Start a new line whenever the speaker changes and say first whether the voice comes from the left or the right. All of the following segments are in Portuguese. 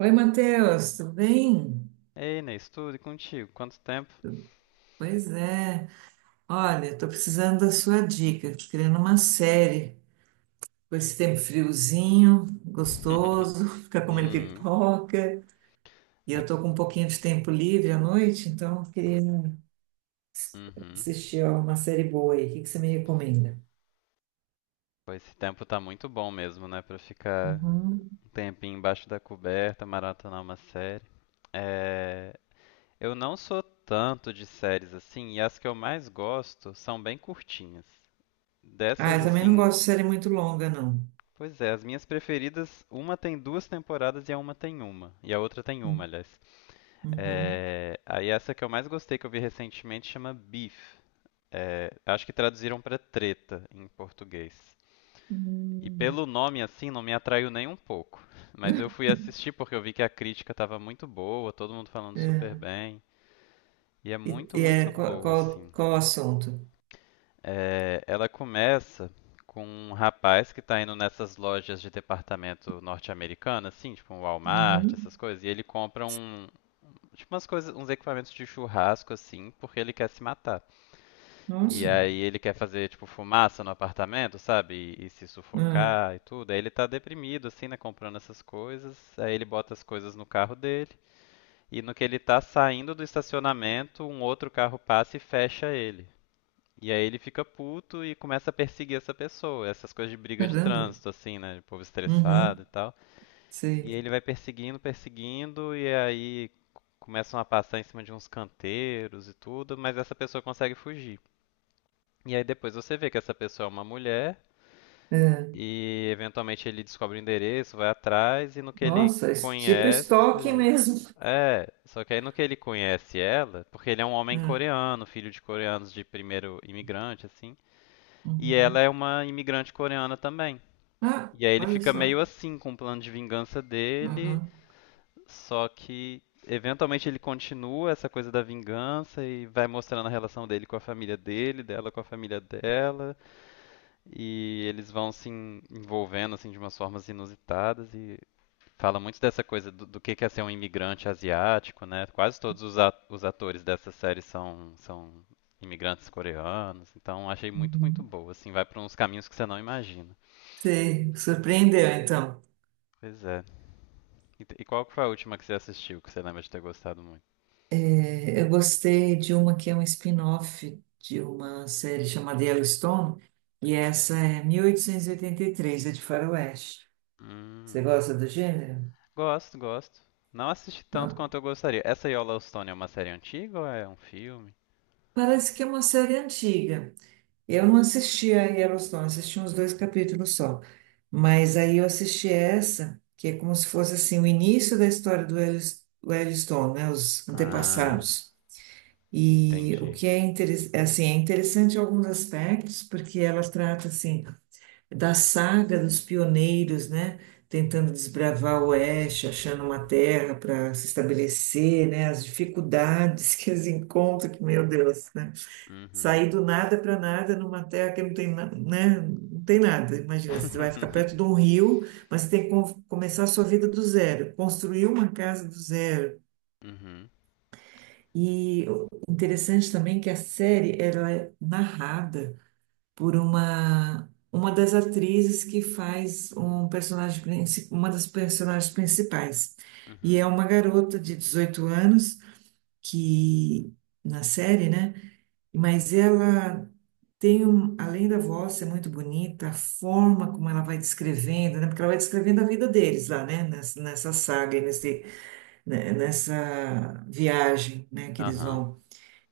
right: Oi, Matheus, tudo bem?
left: Ei, Inês, tudo e contigo? Quanto tempo?
right: Pois é. Olha, estou precisando da sua dica. Estou querendo uma série com esse tempo friozinho, gostoso, ficar comendo
left: Uhum.
right: pipoca. E eu
left: É,
right: estou com um pouquinho de tempo livre à noite, então eu queria
left: uhum.
right: assistir ó, uma série boa aí. O que que você me recomenda?
left: Pô, esse tempo tá muito bom mesmo, né? Pra ficar
right: Uhum.
left: um tempinho embaixo da coberta, maratonar uma série. É, eu não sou tanto de séries assim, e as que eu mais gosto são bem curtinhas.
right: Ah,
left: Dessas,
right: eu também não
left: assim,
right: gosto de série muito longa, não.
left: pois é, as minhas preferidas, uma tem duas temporadas e a uma tem uma. E a outra tem uma,
right: Hum.
left: aliás.
right: Uhum.
left: É, aí essa que eu mais gostei que eu vi recentemente chama Beef. É, acho que traduziram para treta em português. E
right: Hum.
left: pelo nome assim não me atraiu nem um pouco. Mas eu fui assistir porque eu vi que a crítica estava muito boa, todo mundo falando super
right: É.
left: bem. E é
right: E,
left: muito,
right: e
left: muito
right: é, qual,
left: boa,
right: qual,
left: assim.
right: qual o assunto?
left: É, ela começa com um rapaz que tá indo nessas lojas de departamento norte-americano, assim, tipo um Walmart, essas
right: Uhum.
left: coisas, e ele compra tipo umas coisas, uns equipamentos de churrasco, assim, porque ele quer se matar. E
right: Nossa.
left: aí ele quer fazer, tipo, fumaça no apartamento, sabe? E se
right: Ah.
left: sufocar e tudo. Aí ele tá deprimido, assim, né? Comprando essas coisas. Aí ele bota as coisas no carro dele. E no que ele tá saindo do estacionamento, um outro carro passa e fecha ele. E aí ele fica puto e começa a perseguir essa pessoa. Essas coisas de briga de
right: Caramba.
left: trânsito, assim, né? De povo estressado e
right: Uhum.
left: tal.
right: Sei.
left: E ele vai perseguindo, perseguindo, e aí começam a passar em cima de uns canteiros e tudo, mas essa pessoa consegue fugir. E aí depois você vê que essa pessoa é uma mulher
right: É.
left: e eventualmente ele descobre o endereço, vai atrás e no que ele
right: Nossa, tipo estoque
left: conhece.
right: mesmo.
left: É, só que aí no que ele conhece ela, porque ele é um homem
right: É.
left: coreano, filho de coreanos de primeiro imigrante, assim, e ela
right: Uhum.
left: é uma imigrante coreana também.
right: Ah,
left: E aí ele
right: olha
left: fica meio
right: só.
left: assim com o plano de vingança dele,
right: Aham.
left: só que eventualmente ele continua essa coisa da vingança e vai mostrando a relação dele com a família dele, dela com a família dela. E eles vão se envolvendo assim de umas formas inusitadas e fala muito dessa coisa do que é ser um imigrante asiático, né? Quase todos os atores dessa série são, são imigrantes coreanos, então achei muito, muito
right: Uhum.
left: boa, assim, vai para uns caminhos que você não imagina.
right: Sei. Surpreendeu, então.
left: Pois é. E, e qual que foi a última que você assistiu que você lembra de ter gostado muito?
right: É, eu gostei de uma que é um spin-off de uma série chamada Yellowstone, e essa é 1883, é de Faroeste. Você
left: Hum,
right: gosta do gênero?
left: gosto, gosto. Não assisti tanto
right: Não?
left: quanto eu gostaria. Essa Yellowstone é uma série antiga ou é um filme?
right: Parece que é uma série antiga. Eu não assisti a Yellowstone, não assisti uns dois capítulos só. Mas aí eu assisti essa, que é como se fosse assim o início da história do do Yellowstone, né, os
left: Ah,
right: antepassados. E o
left: entendi.
right: que é, é, assim, é interessante em alguns aspectos, porque ela trata assim da saga dos pioneiros, né, tentando desbravar o oeste, achando uma terra para se estabelecer, né, as dificuldades que eles encontram, que meu Deus, né?
left: Uhum.
right: Sair do nada para nada numa terra que não tem, né? Não tem nada. Imagina, você vai ficar perto de um rio, mas você tem que começar a sua vida do zero, construir uma casa do zero.
left: Uhum,
right: E o interessante também é que a série ela é narrada por uma das atrizes que faz uma das personagens principais. E
left: uhum.
right: é uma garota de 18 anos que na série, né? Mas ela tem um, além da voz ser muito bonita, a forma como ela vai descrevendo, né? Porque ela vai descrevendo a vida deles lá, né? Nessa saga, e nesse, né? Nessa viagem, né? Que eles
left: Aham,
right: vão.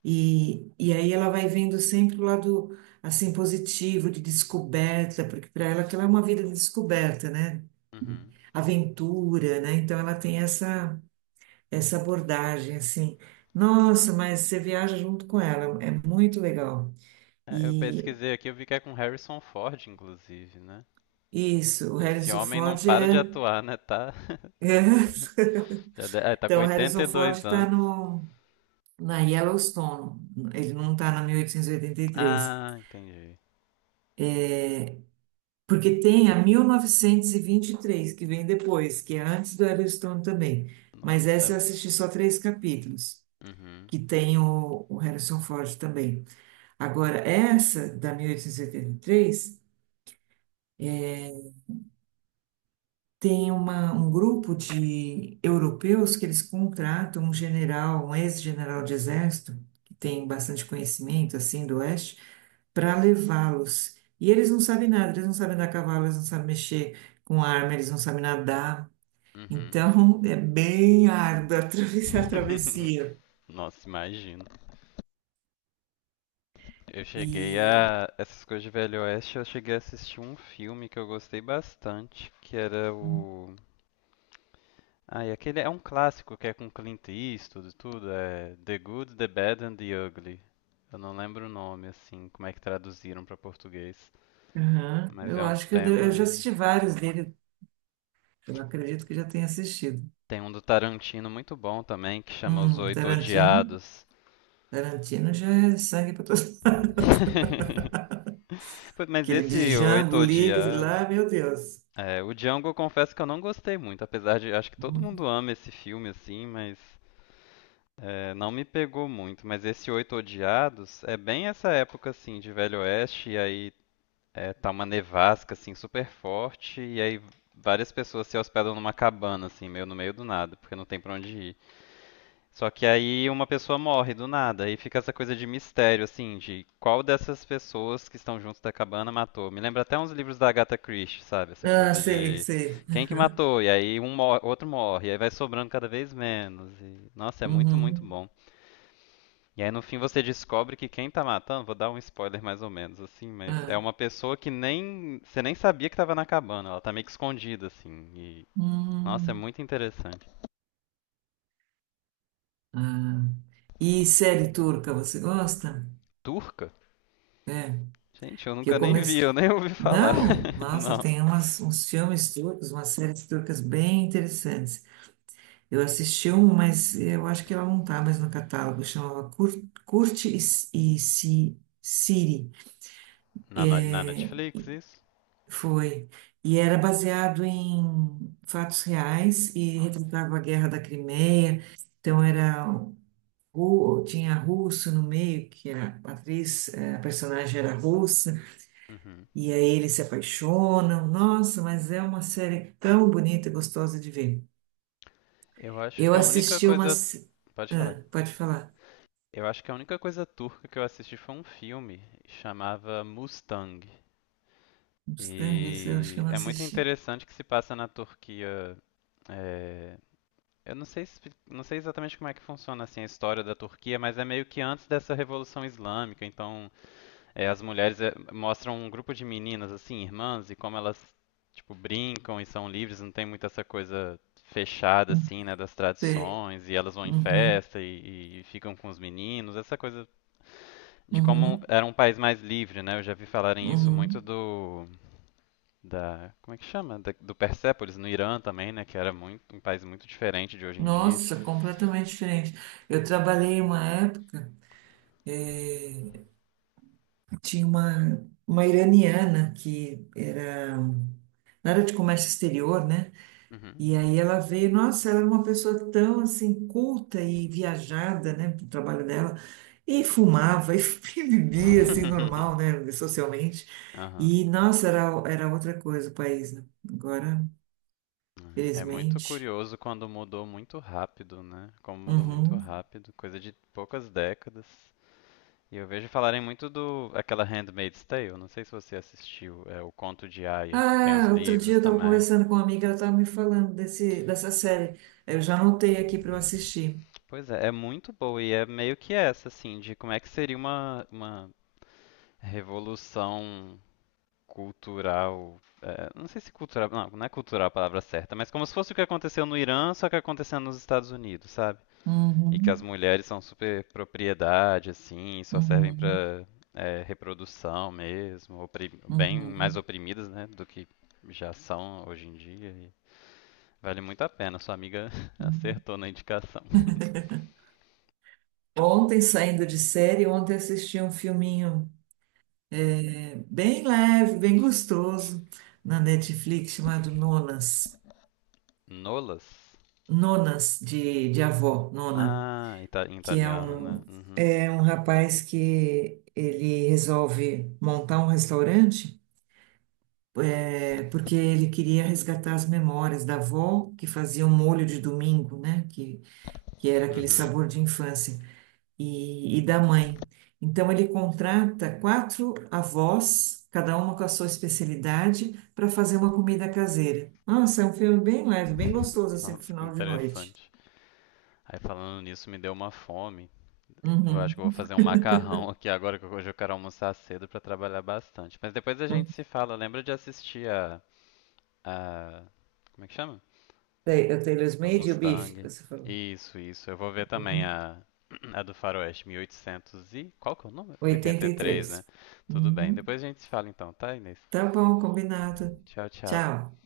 right: E aí ela vai vendo sempre o lado, assim, positivo, de descoberta, porque para ela aquilo é uma vida de descoberta, né?
left: uhum.
right: Aventura, né? Então ela tem essa, essa abordagem, assim. Nossa, mas você viaja junto com ela, é muito legal.
left: É, eu pesquisei aqui, eu vi que é com Harrison Ford, inclusive, né?
right: Isso, o
left: Esse
right: Harrison
left: homem não
right: Ford
left: para de
right: é.
left: atuar, né? Tá,
right: É.
left: já tá com
right: Então, o Harrison Ford
left: 82
right: está
left: anos.
right: na Yellowstone, ele não está na 1883,
left: Ah, entendi.
right: porque tem a 1923, que vem depois, que é antes do Yellowstone também. Mas essa
left: Nossa.
right: eu assisti só três capítulos,
left: Uhum,
right: que tem o Harrison Ford também. Agora, essa da 1883 tem um grupo de europeus que eles contratam um general, um ex-general de exército, que tem bastante conhecimento, assim, do Oeste, para levá-los. E eles não sabem nada, eles não sabem andar a cavalo, eles não sabem mexer com arma, eles não sabem nadar.
left: uhum.
right: Então, é bem árdua atravessar a travessia.
left: Nossa, imagino. Eu cheguei
right: E
left: a. Essas coisas de Velho Oeste, eu cheguei a assistir um filme que eu gostei bastante, que era o. Ah, e aquele é um clássico que é com Clint Eastwood e tudo, é The Good, The Bad and the Ugly. Eu não lembro o nome, assim, como é que traduziram para português.
right: aham,
left: Mas é
right: eu
left: um
right: acho que eu, já
left: tema.
right: assisti vários dele, eu acredito que já tenha assistido.
left: Tem um do Tarantino muito bom também, que chama Os Oito
right: Tarantino.
left: Odiados.
right: Tarantino já é sangue para todos lados.
left: Pô, mas
right: Aquele de
left: esse Oito
right: Django livre
left: Odiados.
right: lá, meu Deus.
left: É, o Django eu confesso que eu não gostei muito, apesar de acho que todo
right: Hum.
left: mundo ama esse filme, assim, mas é, não me pegou muito, mas esse Oito Odiados é bem essa época assim de Velho Oeste, e aí é, tá uma nevasca assim super forte, e aí várias pessoas se hospedam numa cabana assim, meio no meio do nada, porque não tem pra onde ir. Só que aí uma pessoa morre do nada, aí fica essa coisa de mistério assim, de qual dessas pessoas que estão junto da cabana matou. Me lembra até uns livros da Agatha Christie, sabe? Essa
right: Ah,
left: coisa
right: sei,
left: de
right: sei.
left: quem que
right: Aham.
left: matou, e aí um mor outro morre, e aí vai sobrando cada vez menos. E nossa, é muito, muito
right: Uhum.
left: bom. E aí no fim você descobre que quem tá matando, vou dar um spoiler mais ou menos assim, mas é
right: Ah.
left: uma pessoa que nem você nem sabia que tava na cabana, ela tá meio que escondida assim. E nossa, é
right: Hum.
left: muito interessante.
right: Ah. E série turca, você gosta?
left: Turca?
right: É,
left: Gente, eu
right: que eu
left: nunca nem vi,
right: comecei.
left: eu nem ouvi falar.
right: Não, nossa,
left: Não.
right: tem uns filmes turcos, umas séries turcas bem interessantes. Eu assisti um, mas eu acho que ela não está mais no catálogo. Chamava Curte e Siri.
left: Na, na Netflix isso?
right: Foi. E era baseado em fatos reais e retratava a Guerra da Crimeia. Então tinha russo no meio, que a personagem era russa,
left: Uhum.
right: e aí eles se apaixonam. Nossa, mas é uma série tão bonita e gostosa de ver.
left: Eu acho
right: Eu
left: que a única
right: assisti uma.
left: coisa, pode falar.
right: Ah, pode falar.
left: Eu acho que a única coisa turca que eu assisti foi um filme, chamava Mustang.
right: Mustang, esse eu acho que eu
left: E
right: não
left: é muito
right: assisti.
left: interessante que se passa na Turquia, é, eu não sei, não sei exatamente como é que funciona assim a história da Turquia, mas é meio que antes dessa Revolução Islâmica. Então, é, as mulheres, é, mostram um grupo de meninas assim, irmãs, e como elas tipo brincam e são livres, não tem muito essa coisa fechada
right: Não
left: assim, né, das
right: sei.
left: tradições. E elas vão em
right: Uhum,
left: festa e ficam com os meninos. Essa coisa de como
right: uhum,
left: era um país mais livre, né? Eu já vi falarem isso muito
right: uhum.
left: do da como é que chama? Do Persépolis no Irã também, né? Que era muito um país muito diferente de hoje em dia.
right: Nossa, completamente diferente. Eu trabalhei uma época, tinha uma iraniana ela era de comércio exterior, né?
left: Uhum.
right: E aí ela veio, nossa, ela era uma pessoa tão assim culta e viajada, né, pro trabalho dela. E
left: Uhum.
right: fumava e bebia assim normal, né, socialmente.
left: Aham.
right: E nossa, era outra coisa o país, né? Agora,
left: É muito
right: felizmente.
left: curioso quando mudou muito rápido, né? Como mudou muito
right: Uhum.
left: rápido, coisa de poucas décadas. E eu vejo falarem muito do aquela Handmaid's Tale, não sei se você assistiu, é o Conto de Aia, que tem os
right: Ah, outro dia eu
left: livros
right: estava
left: também.
right: conversando com uma amiga, ela estava me falando dessa série. Eu já anotei aqui para eu assistir.
left: Pois é, é muito boa e é meio que essa, assim, de como é que seria uma revolução cultural. É, não sei se cultural. Não, não é cultural a palavra certa, mas como se fosse o que aconteceu no Irã, só que acontecendo nos Estados Unidos, sabe? E que as
right: Uhum,
left: mulheres são super propriedade, assim, só servem
right: uhum,
left: pra, é, reprodução mesmo, bem mais
right: uhum,
left: oprimidas, né, do que já são hoje em dia. E vale muito a pena, sua amiga
right: uhum.
left: acertou na indicação.
right: Ontem, saindo de série, ontem assisti um filminho bem leve, bem gostoso, na Netflix, chamado Nonas.
left: Nolas?
right: Nonas, de avó, Nona,
left: Ah, em
right: que é
left: italiano, né?
right: um,
left: Uhum.
right: é um rapaz que ele resolve montar um restaurante. É porque ele queria resgatar as memórias da avó que fazia o molho de domingo, né? Que era aquele
left: Uhum.
right: sabor de infância, e da mãe. Então ele contrata quatro avós, cada uma com a sua especialidade, para fazer uma comida caseira. Nossa, é um filme bem leve, bem gostoso, assim, pro
left: Nossa, que
right: final de noite.
left: interessante. Aí falando nisso, me deu uma fome. Eu
right: Uhum.
left: acho que eu vou fazer um macarrão aqui agora, que hoje eu quero almoçar cedo pra trabalhar bastante. Mas depois a gente
right: Uhum.
left: se fala. Lembra de assistir a, a- como é que chama?
right: O Taylor's
left: A
right: Made e o Bife, que
left: Mustang.
right: você falou.
left: Isso, isso. Eu vou ver também
right: Uhum.
left: a, a do Faroeste, 1800 e, oitocentos e, qual que é o número? 83, né?
right: 83.
left: Tudo bem.
right: Uhum.
left: Depois a gente se fala então, tá, Inês?
right: Tá bom, combinado.
left: Tchau, tchau.
right: Tchau.